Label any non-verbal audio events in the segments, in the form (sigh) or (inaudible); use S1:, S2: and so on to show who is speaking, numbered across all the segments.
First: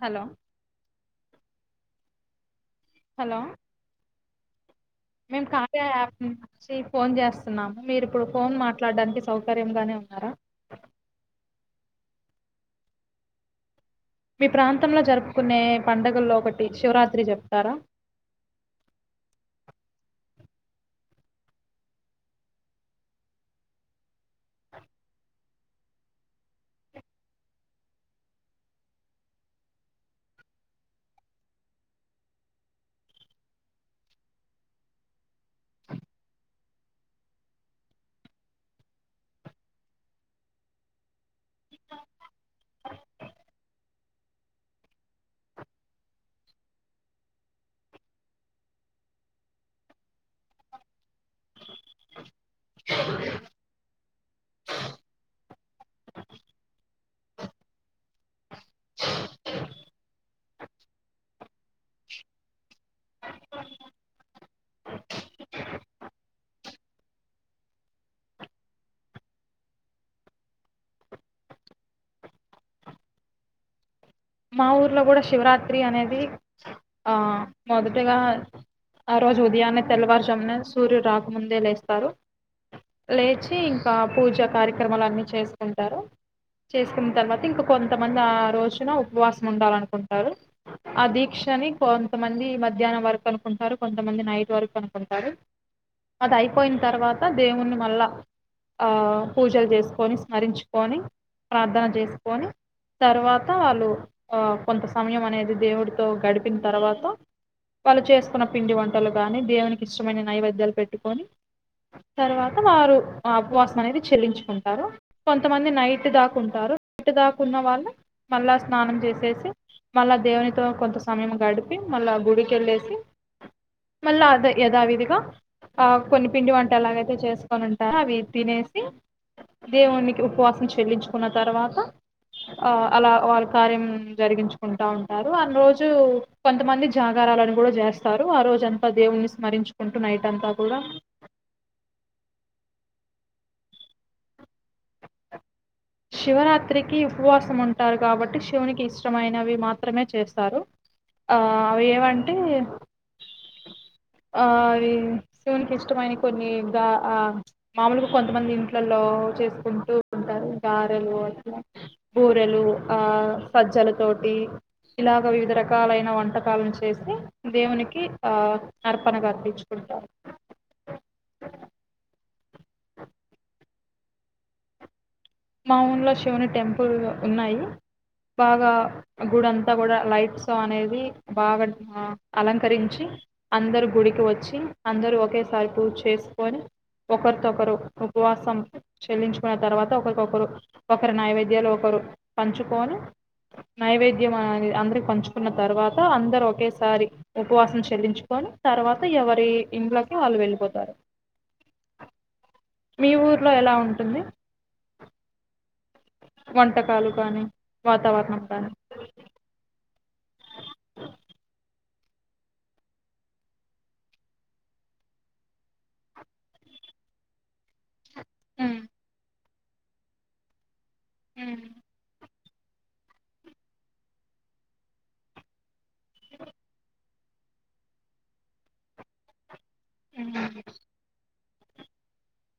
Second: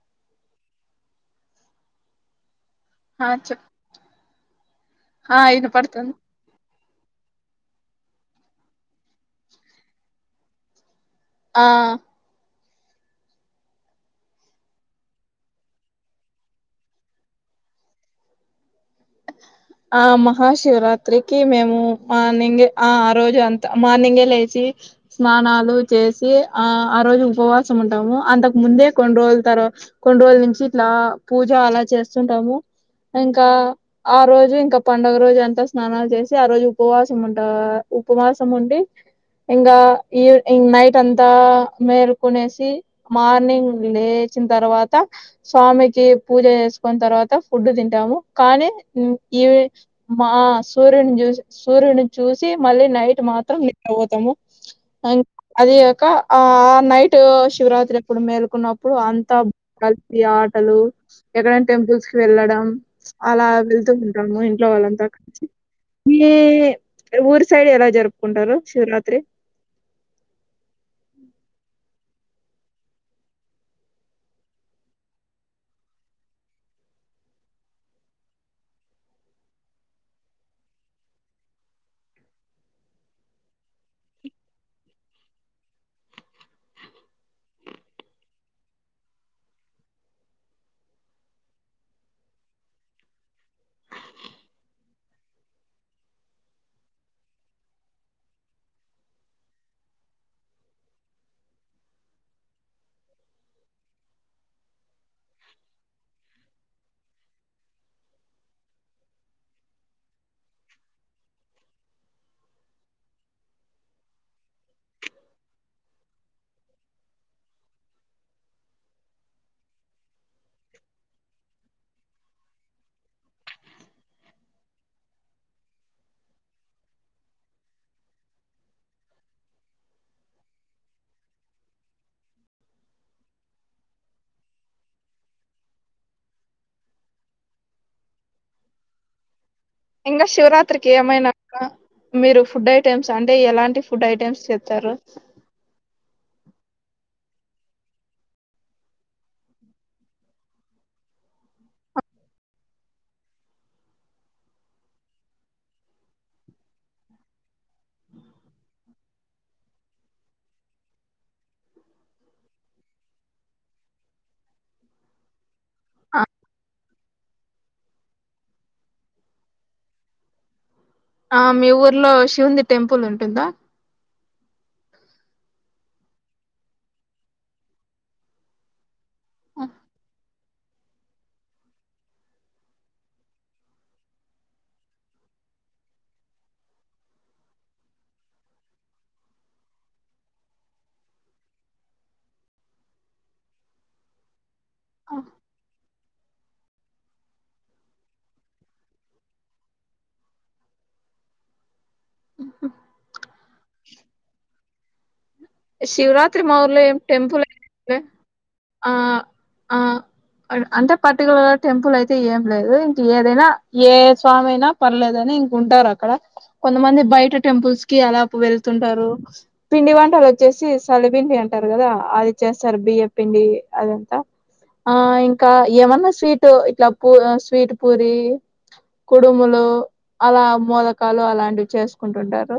S1: Hello
S2: ఆ
S1: hello
S2: చెప్ ఆ
S1: మేము కార్య
S2: ఇనపడుతుంది
S1: యాప్ నుంచి ఫోన్ చేస్తున్నాం మీరుప్పుడు ఫోన్ మాట్లాడడానికి సౌకర్యంగానే ఉన్నారా
S2: ఆ
S1: మీ ప్రాంతంలో జరుపుకునే పండుగల్లో ఒకటి శివరాత్రి చెప్తారా
S2: ఆ మహాశివరాత్రికి మేము మార్నింగే ఆ ఆ రోజు అంత మార్నింగే లేచి స్నానాలు చేసి ఆ ఆ రోజు ఉపవాసం ఉంటాము అంతకు ముందే కొన్ని రోజుల తర్వా కొన్ని రోజుల నుంచి ఇట్లా పూజ అలా చేస్తుంటాము ఇంకా ఆ రోజు ఇంకా పండుగ రోజు అంతా స్నానాలు చేసి ఆ రోజు ఉపవాసం ఉంట ఉపవాసం ఉండి ఇంకా ఈ నైట్ అంత త మేలుకునేసి మార్నింగ్ లే చ్చిన తర్వాత స్వామికి పూజ చేసుకున్న తర్వాత ఫుడ్ తింటాము కానీ (unintelligible) మా సూర్యుని చూసి సూర్యుని చూసి మళ్ళీ నైట్ మాత్రం నిద్రపోతాము (unintelligible) అది కాక ఆ నైటు శివరాత్రి ఎప్పుడు మేల్కున్నప్పుడు అంతా కలిసి ఆటలు ఎక్కడైనా టెంపుల్స్ కి వెళ్ళడం అలా వెల్ ళ్తుంటాం ఇంట్లో వాళ్ళంతా కలిసి మీ ఊరి సైడ్ ఎలా జరుపుకుంటారు శివరాత్రి
S1: మా ఊర్లో కూడా శివరాత్రి అనేది ఆ మొదటగా ఆ రోజు ఉదయాన్నే తెల్లవారుజామున సూర్యుడు రాకముందే లేస్తారు లేచి ఇంకా పూజా కార్యక్రమలు అన్నీ చేసుకుంటారు చేసుకున్న తర్వాత ఇంకా కొంతమంది ఆ రోజున ఉప్ వాసం ఉండాలనుకుంటారు ఆ దీక్షని కొంతమంది మధ్యాహ్నం వరకు అనుకుంటారు కొంతమంది నైట్ వరకు అనుకుంటారు. అది అయిపోయిన తర్వాత దేవుణ్ణి మళ్ళా ఆ పూజలు చేసుకొని స్మరించుకొని ప్రార్థన చేసుకొని తర్వాత వాళ్ళు ఆ కొంత సమయం అనేది దేవుడితో గడిపిన తర్వాత వాళ్ళు చేసుకున్న పిండి వంటలు కాగాని దేవునికి ఇష్టమైన నైవేద్యాలు పెట్టుకొని తర్వాత వారు ఆ ఉపవాసం అనేది చెల్లించుకుంటారు కొంతమంది నైట్ దాకుంటారు నైట్ దాకున్న వాళ్ళు మళ్ళా స్నానం చేసేసి మళ్ళా దేవునితో కొంత సమయం గడిపి మళ్ళా గుడికెళ్ళేసి మళ్ళా అదే యధావిధిగా ఆ కొన్ని పిండి వంట ఎలాగైతే చేసుకొని ఉంటారు అవి తినేసి దేవునికి ఉపవాసం చెల్లించుకున్న తర్వాత ఆ అలా వాళ కార్యం జరిగించుకుంటా ఉంటారు ఆ రోజు కొంతమంది జాగరాలని కూడా చేస్తారు ఆ రోజు అంతా దేవుని స్మరించు
S2: ఇంగ శివరాత్రికి ఏమైనా మీరు ఫుడ్ అయి టమ్స్ అంటే ఎలాంటి ఫుడ్ ఐటెమ్స్ చెత్తారు
S1: శివరాత్రికి ఉపవాసం ఉంటారు కాబట్టి శివునికి ఇష్టమైనవి మాత్రమే చేస్తారు ఆ అవి ఏవంటే ఆవి శివునికి ఇష్టమైన కొన్ని గా ఆ మామూలుగా కొంతమంది ఇంట్లలో చేస్త ఉంటూ ఉంటారు గారెలు అలా బూరెలు ఆ సజ్జల తోటి ఇలాగ వివిధ రక రకాలైన
S2: ఆ
S1: వంటకాలను చేసి దేవునికి ఆ అర్పణగా అర్పించుకుంటారు
S2: ఆ మీ ఊర్లో శివుంది టెంపుల్ ఉంటుందా
S1: మా ఊళ్లో శివుని టెంపుల్ ఉన్నాయి బాగా గుడ అంతా కూడా లైట్స్ అనేది బాగా ఆ అలంకరించి అందరు గుడికి వచ్చి అందరూ ఒకేసారి పూజ చేసుకొని ఒకరితోకరు ఉపవాసం చెల్లించుకున్న తర్వాత ఒకరు ఒకరు ఒకరి నైవేద్యాలు ఒకరు పంచుకొని నైవేద్యం అది అందరికి పంచుకున్న తర్వా త అందరు ఒకేసారి ఉపవాసం చెల్లించుకొని తర్వాత ఎవరి ఇంట్లోకి వాళ్ళు వెళ్ళిపోతారు మీ ఊర్లో ఎలా ఉంటుంది
S2: శివరాత్రి మ ఊర్లో ఏం
S1: వంటకాలు కానీ
S2: టెంపుల్
S1: వాతావరణం కానీ
S2: ఆ ఆ అన్ అంటే పర్టికులర్ టెంపుల్ అయితే ఏం లేదు ఇంక ఏదైనా ఏ స్వామి అయినా పర్లేదని ఇంక ఉంటారు అక్కడ కొంతమంది బయట టెంపుల్స్ కి అలా
S1: ఉమ్,
S2: వెళ్తుంటారు పిండి వంటలు చేసి సలి పిండి
S1: ఉమ్.
S2: అంటారు కదా అది చేస్తారు బియ్య పిండి అదంతా ఆ ఇంకా ఏమన్నా స్వీట్ ఇట్లా పూ స్వీట్ పూరి కుడుములు అలా మొలకాలు అలాంటివి చేసుకుంటుంటారు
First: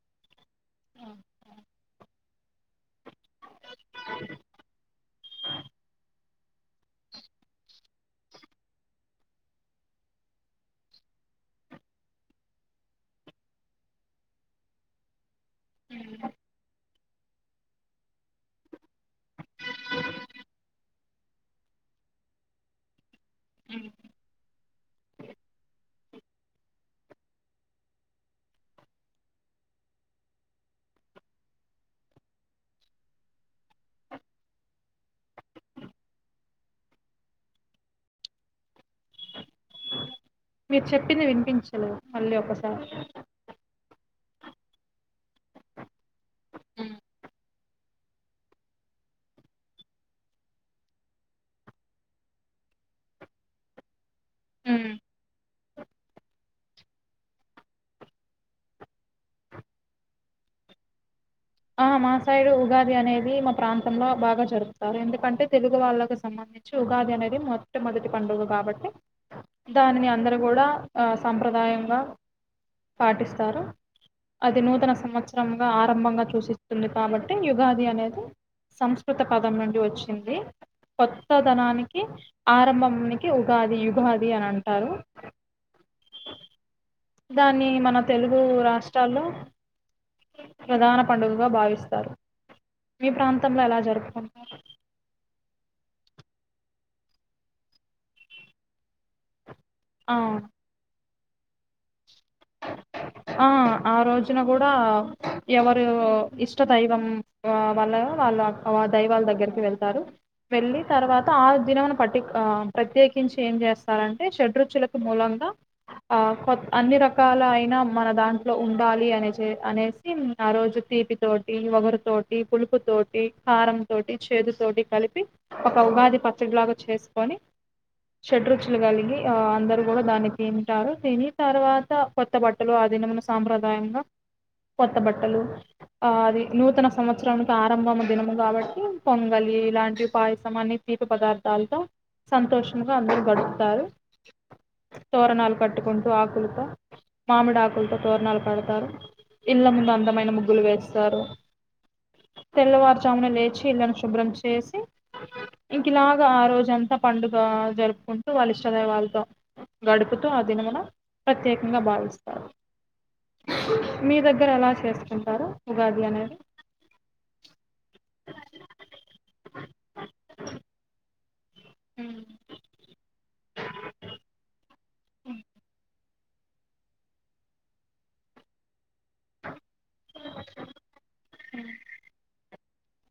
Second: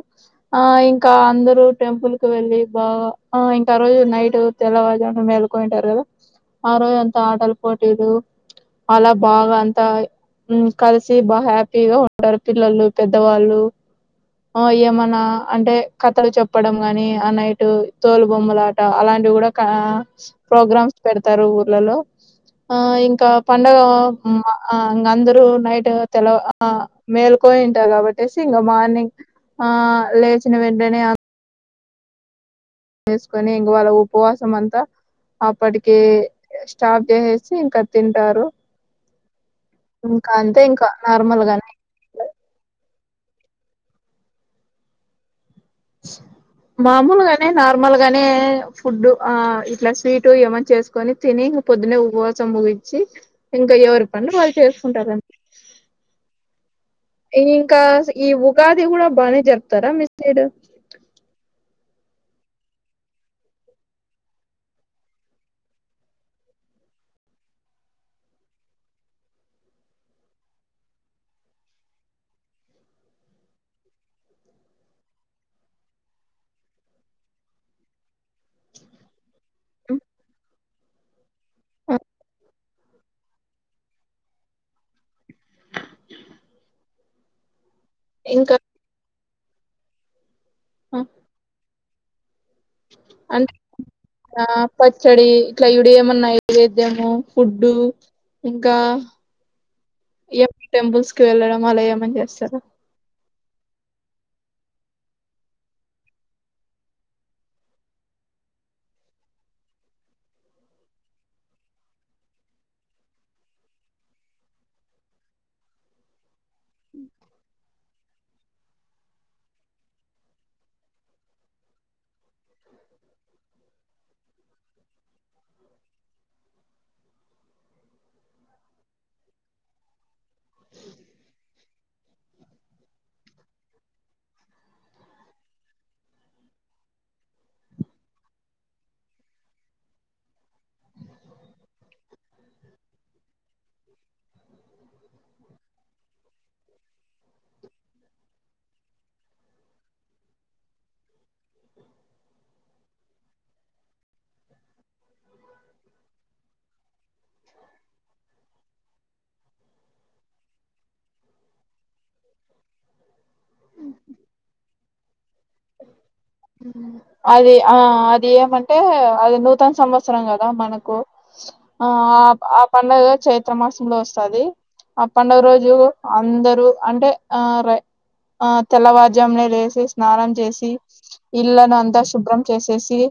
S2: ఆ ఇంకా అందరు టెంపుల్ కు వెళ్ళి ఆ ఇంకా ఆ రోజు నైట్ తెల్లవారు జామున మేల్కొంటారు కదా ఆ రోజు అంతా ఆటలు పోటీలు అలా బాగా అంతా మ్మ్ కలిసి బాగా హ్యాపీగా ఉంటారు పిల్లలు పెద్దవాళ్ళు ఆ ఏమన్నా అంటే కథలు చెప్పడం కానీ ఆ నైట్ టు తోలు బొమ్మలాట అలాన్ టివి కూడా కా ప్రోగ్రామ్స్ పెడతారు ఊర్లలో ఆ ఇన్ కా పండగా ఇం ఆ అందరు నైటు తెల్ల ఆ మేలుకోయింటారు కాబట్టేసి ఇంగ మార్నింగ్ ఆ లేచిన వెంటనే చేసుకొని ఇంకవాళ ఉపవాసం అంతా అప్పటికి స్టాప్ చేసేసి ఇంక తింటారు ఇంకా అంతే
S1: మీరు
S2: ఇంకా
S1: చెప్పింది
S2: నార్మల్
S1: వినిపించలేదు
S2: గానే
S1: మళ్ళీ ఒకసారి
S2: మమూలుగా అంటే నార్మల్ గా నే ఫుడ్ ఆ ఇట్లా స్వీట్ ఏమన్నా చేసుకొని తిని, ఇంగ పొద్దున్నే ఉపవాసం ముగించి ఇంకా ఎవరి పనులు వాళ్ళు
S1: హ్మ్
S2: చేసుకుంటారన్. ఇంకా ఈ ఉగాది కూడా బానే జరుపుతారా మీ సైడ్
S1: ఆ మా సైడు ఉగాది అనేది మా ప్రాంతం లా బాగా జరుపుతారు, ఎందుకంటే తెలుగు వాళ్ళకు సంబంధించి ఉగాది అనేది మొట్టమొదటి పండుగ కాబట్టి, దానిని అందరు కూడా ఆ సంంప్రదాయంగా పాటిస్తారు. అది నూతన సంవత్సరంగా ఆరంభంగా చూసి. టుంది కాబట్టి యుగాది అనేది సంస్కృత పదం నుండి వచ్చింది కొత్తదనానికి ఆరంభానికి ఉగాది యుగాది అని అంటారు దాన్ని మన్ మన తెలుగు
S2: ఇంకా
S1: రాష్ట్రాల్లో ప్రధాన పండు భావిస్తారు మీ
S2: అంటే
S1: ప్రాంతంలో ఎలా
S2: దా
S1: జరుపుకుంటారు
S2: పచ్చడి ఇట్లా ఇడు ఏమున్నాయి నైవేద్యము ఫుడ్డు ఇంకా
S1: ఆ
S2: ఇయాపి టెంపుల్స్ కి వెళ్ళడం అలా ఏమన్ చేస్తారా
S1: ఆ ఆ రోజున కూడా ఎవరు ఇష్ట దైవం ఆ వాళ్ల వాళ్ళ వా దైవాల దగ్గరికి వెళ్తారు వెళ్ళి తర్వాత ఆ దినమును పటిక్ ఆ ప్రత్యేకించి ఏం చేస్తారంటే షడ్రుచులకు మూలంగా ఆ కొత్ అన్ని రకాల అయినా మన దాంట్లో ఉండాలి అనేచే అనేసి ఆ రోజు తీపితోటి వగరుతోటి పులుపుతోటి కారంతోటి చేదుతోటి కలిపి ఒక ఉగాది పచ్చడిలాగా చేసుకొని షడ్రుచులు కలిగి ఆ అందరు కూడా దాన్ని తింటారు తిని తర్వాత కొత్త బట్ట ట్టలు ఆ దినమున సాంప్రదాయంగా కొత్త బట్టలు ఆ అది నూతన సంవత్సరనికి ఆరంభం దినము కాబట్టి పొంగలి ఇలాంటి పాయసం అన్ని తీపి పదార్థాలతో సంతోషంగా అందరూ గడుపుతారు తోరణాలు కట్టుకుంటూ ఆకులతో మామిడి ఆకులతో తోరణాలు కడతారు ఇళ్ల ముందు అందమైన ముగ్గులు వేస్తారు తెల్లవారుజామున లేచి ఇల్లంతా శుభ్రం చేసి ఇంకిఈలాగా ఆ రోజంతా పండుగ జరుపుకుంటూ వాళ్ళ ఇష్ట దైవాళ్ళతో గడుపుతూ ఆ దినమున ప్రత్యేకంగా భావిస్త మీ దగ్గర ఎలా చేసుకుంటారు ఉగాది అనేది
S2: అది ఆ అది ఏమంటే అది నూతన సంవత్సరం కదా మనకు ఆ
S1: ఉమ్
S2: ఆ ఆ పండగ చైత్ర మాసంలో వస్తాది ఆ పండగ రోజు అందరూ అంటే ఆ రై ఆ తెల్లవార్ జామునే లేసి స్నానం చేసి ఇళ్ళను అంతా శుభ్రం చేసేస్ యి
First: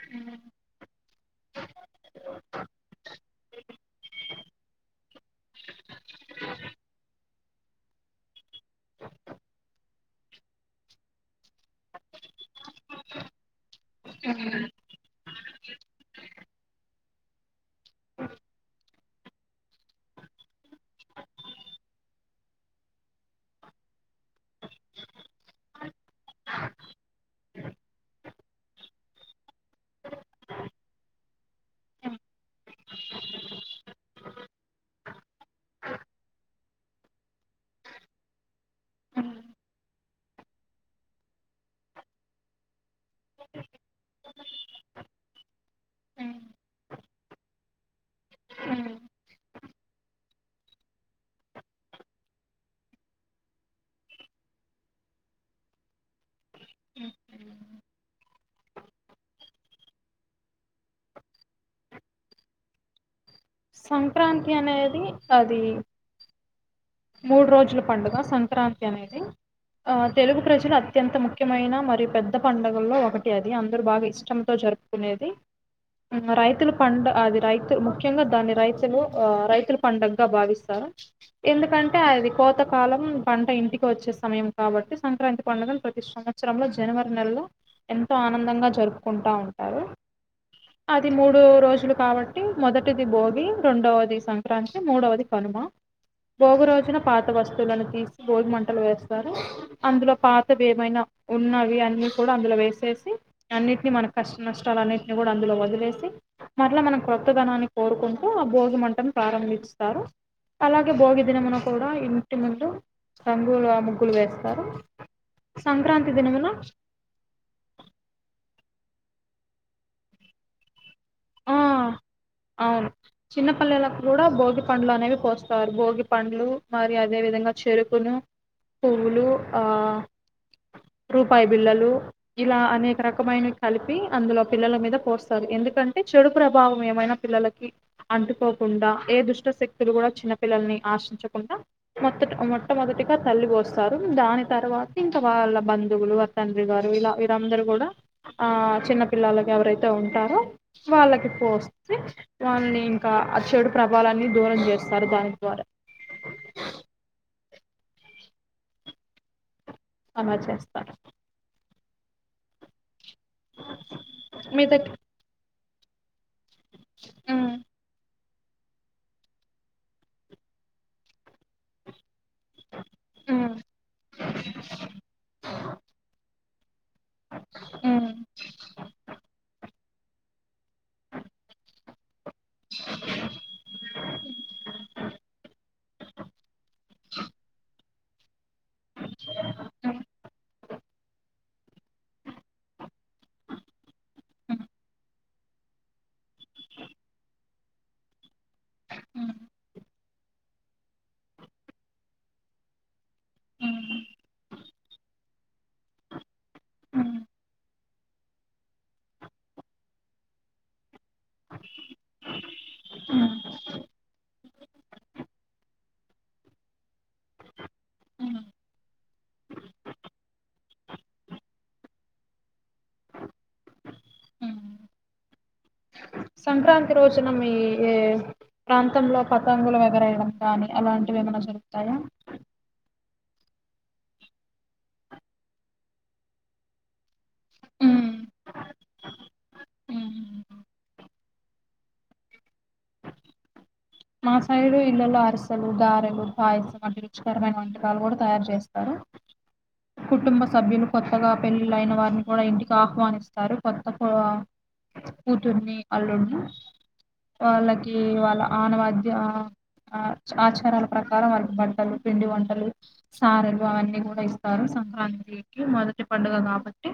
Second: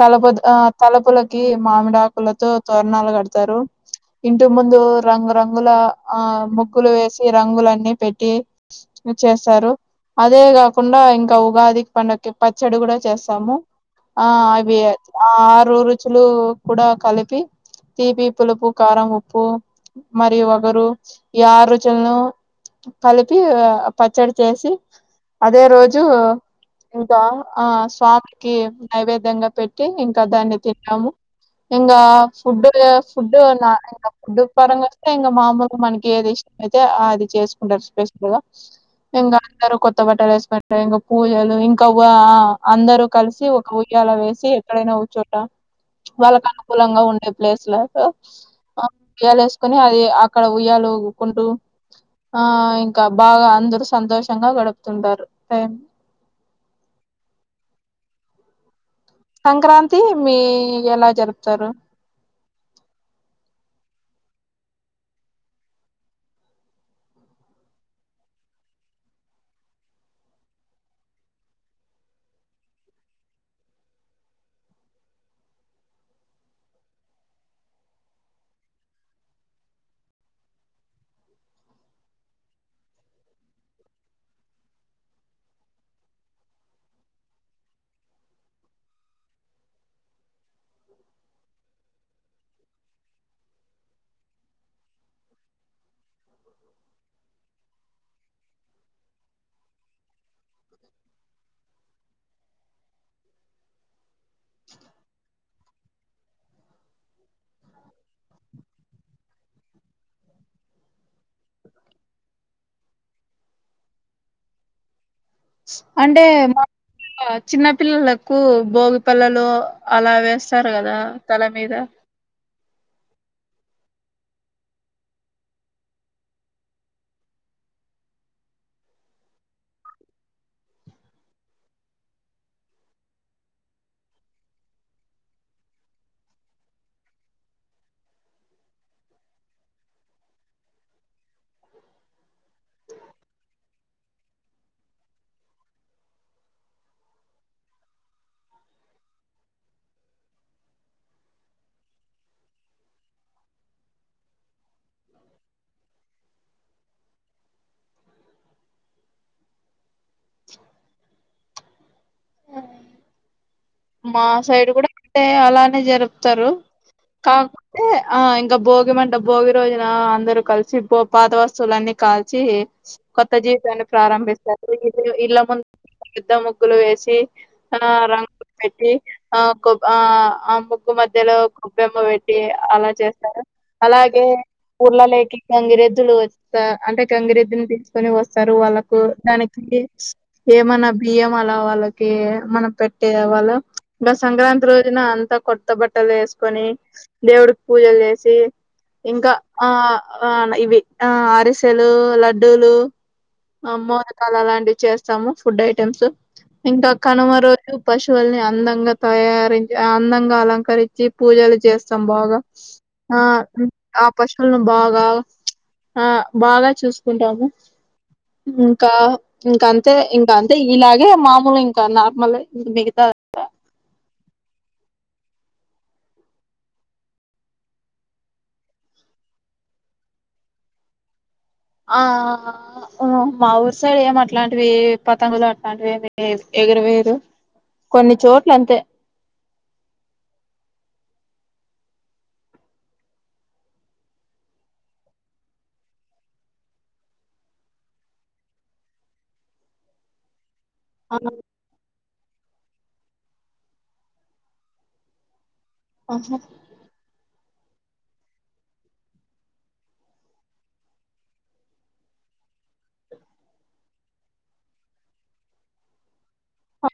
S2: తలపోద్ ఆ తలపులకి మామిడా ఆకులతో తోరణాలు కడతారు ఇంటి ముందు రంగురంగుల ఆ ముగ్గులు వేసి ఈ రంగులన్నీ పెట్టి చేస్తారు అదే కాకుండా ఇంకా ఉగాది పండగకి చెడు కూడా చేస్తాము ఆ అవి ఆ ఆరురుచులు కూడా కలిపి తీపి పులుపు కారం ఉప్పు మరియు వగరు ఈ ఆరుచులను కలిపి పచ్చడి చేసి అదే రోజు ఇంకా ఆ స్వామికి నైవేద్యంగా పెట్టి ఇంకా దాన్ని తిన్నాము ఇంకా ఫుడ్ ఫుడ్ ఇం ఫుడ్ పరంగా వస్తే ఇంకా మామూలు మనకి ఏది ఇష్టమైతే అది చేసుకుంటారు స్పెషల్ గా ఇంగా అందరూ కొత్త బట్ట వేసుకొంటారు ఇంకా పూజలు ఇం కొవ్వా అందరూ కలిసి ఒక ఉయ్యాల వేసి ఎక్కడైనా ఓచోట వాళ్ళకి అనుకూలంగా ఉండే ప్లేస్లో ఆ
S1: ఉమ్
S2: ఉయ్యాల వేసుకుని అయి అక్కడ ఉయ్యాల ఊకుంటూ ఆ ఇంకా బాగా అందరూ సంతోషంగా గడుపుతుంటారు సంక్రాంతి మీ ఎలా జరుపుతారు
S1: సంక్రాంతి అనేది అది మూడు రోజుల పండుగ సంక్రాంతి అనేది ఆ తెలుగు ప్రజలు అత్యంత ముఖ్యమైన మరియు పెద్ద పండగల్లో ఒకటి అది అందరు బాగా ఇష్టంతో జరుపుకునేది మ్మ్ రైతుల పండ అది రైతు ముఖ్యంగా దాన్ని రైతులు ఆ రైతుల పండగా భావిస్తారు ఎందుకంటే అంటే అది కోతకాలం పంట ఇంటికి వచ్చే సమయం కాబట్టి సంక్రాంతి పండుగను ప్రతి సంవత్సరంలో జనవరి నెలలో ఎంతో ఆనందంగా జరుపుకుంటా ఉంటారు అది మూడు రోజులు కాబట్టి మొదటిది భోగి రెండవది సంక్రాంతి మూడవది కనుమ భోగి రోజ్ వచ్చిన పాత వస్తువులను తీసి భోగిమంటలు వేస్తారు అందులో పాతవి ఏమైనా ఉన్నవి అన్నీ కూడా అందులో వేసేసి అన్నిట్ని మనక్ కష్ట నష్టాలు అన్నిటిని కూడా అందులో వదుల్ వేసి మర్లా మనం కొత్తదనాన్ని కోరుకుంటూ ఆ భోగి మంటం ప్రారంభిస్తారు అలాగే భోగి దినమును కూడా ఇంటి ముందు రంగుల ముగ్గులు వేస్తారు సంక్రాంతి
S2: అంటే
S1: దినమున
S2: మా చిన్న పిల్లలకు బోగి పల్లలు అలా వేస్తారు కదా తల
S1: ఆ
S2: మీద
S1: అవును చిన్నపల్లెలకు కూడా భోగి పండ్లు అనేవి పోస్తారు భోగి పండ్లు మరి అదే విధంగా చెరుకును పువ్వులు ఆ రూపాయి బిల్లలు ఇలా అనేక రకమైనవి కలిపి అందులో పిల్లల మీద పోస్తారు ఎందుకంటే అ చెడు ప్రభావం ఏమైనా పిల్లలకి అంటూకోకుండా ఏ దుష్ట శక్తులు కూడా చిన్న పిల్లల్ని ఆశించకుండా మొత్తట్ మొట్టమొదటిగా తల్లి పోస్తారు దాని తర్వాత ఇంకా వాళ్ళ బంధువులు ఆ తండ్రి గారు ఇలా వీరందరూ కూడా ఆ చిన్న పిల్లలకి ఎవరైతే ఉంటారో వాళ్ళకి పోస్తే వాల్నింక ఆ చెడు ప్రభాలన్ని దూరం చేస్తారు దాని ద్వారా అలా చేస్తారు
S2: ఆ మా
S1: మీ
S2: సైడ్
S1: దగ్గ
S2: కూడా అంటే అలా జరుపుతారు
S1: ఉమ్
S2: కాక్పోతే ఆ ఇంకా భోగి మంట భోగి రోజున అందరూ కలిసి పాత వస్తువులన్నీ కాల్ చీ కొత్త
S1: ఉమ్
S2: జీవితాన్ని ప్రారంభిస్తారు ఇ ఇ ఇల్ ఇళ్ల ముందు పెద్ద ముగ్గు గ్గులు వేసి ఆ
S1: ఉమ్
S2: రంగు పెట్టీ ఆ కో ఆ ఆ ముగ్గు మధ్యలో గొబ్బెమ్మ పెట్ ట్టి అలా చేస్తారు అలాగే ఊర్ళ లాలెక్కీ గంగిరెద్దులు వస్త అంటే గంగిరెద్దుని తీసుకొని వస్ తరు వాళ్ళకు దానికి ఏమన్నా బియ్యం అలా వాళ్ళకి మనం పెట్టే వాల ఇంకా సంక్రాంతి రోజున అంతా కొత్త బట్టలు వేసుకొని దేవుడికి పూజలు చేసి ఇంకా ఆ ఆ ఇవి ఆ అరిసెలు, లడ్డూలు అమ్మోరి తల లాంటివి చేస్తాము ఫుడ్ ఐటమ్స్. ఇంకా కనుమ రోజు పశువుల్ని అందంగా తయారించి అందంగా అలంకరించి పూజలు చేస్తాం బాగా. ఆ ఆ పశువులను బాగా ఆ బాగా చూసుకుంటాము. ఇంకా ఇంక అంతే ఇంకా అంతే ఇలాగే మామూలు ఇంకా నార్మలె మిగతా అంత
S1: ఉమ్ సంక్రాంతి రోజున మీ ఏ ప్రాంతంలో పతంగులు వెగరయడం కానీ అలాంటివి ఏమైనా జరు
S2: ఆ మా ఊరుసైడ్ ఏం అట్లాంటివి పతంగులు అట్లాంటివిమి ఎగరవేయరు కొన్ని చోట్ల అంతే
S1: ఉమ్ మా సైడు ఇళ్లలో అరిసలు, గారెలు, పాయసం అంటివి రుచికరమైన వంటకాలు కూడా తయారు చేస్తారు కుటుంబ సభ్యులు
S2: ఆ
S1: కొత్తగా పెళ్ళిలైన వారిని కూడా ఇంటికి ఆహ్వానిస్తారు కొత్త కో కూ తున్ని
S2: ఆహా
S1: అలున్నీ వాళ్ళకి వాళ్ళ ఆన మధ్య ఆ ఆచారాల ప్రకారం వాళ్ళకి బట్టలు, పిండి వంటలు, సారలు అవన్నీ కూడా ఇస్తారు. సంక్రాంతికి మొదటి పండుగ కాబట్టి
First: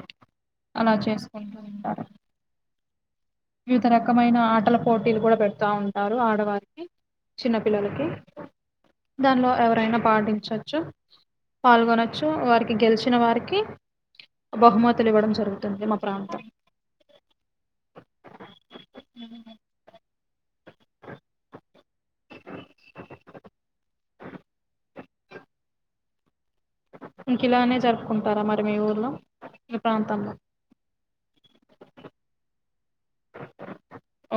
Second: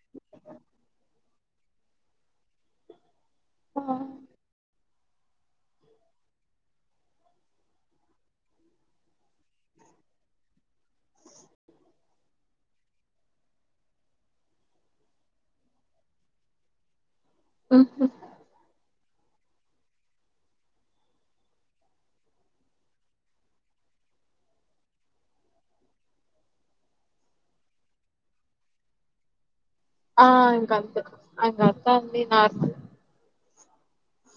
S1: అలా చేసి ఉండి ఉంటారు వివిధ రకమైన ఆటల పోటీలు కూడా పెడతా ఉంటారు ఆడ వారికి చిన్నపిల్లలకి దాంట్లో ఎవరైనా పాటించొచ్చు పాల్గొనొచ్చు వారికి గెలిచినా వారికి బహుమతులు ఇవ్వడం జరుగుతుంది మా ప్రాంతం
S2: ఓ హొ
S1: ఇంక ఇలానే జరుపుకుంటారా మరి మీ ఊర్లో మీ
S2: ఆ
S1: ప్రాంతంలో
S2: ఇంగంతే అంగ అంతా అంది నార్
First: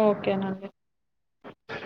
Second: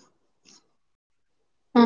S1: ఓకే నండి
S2: హా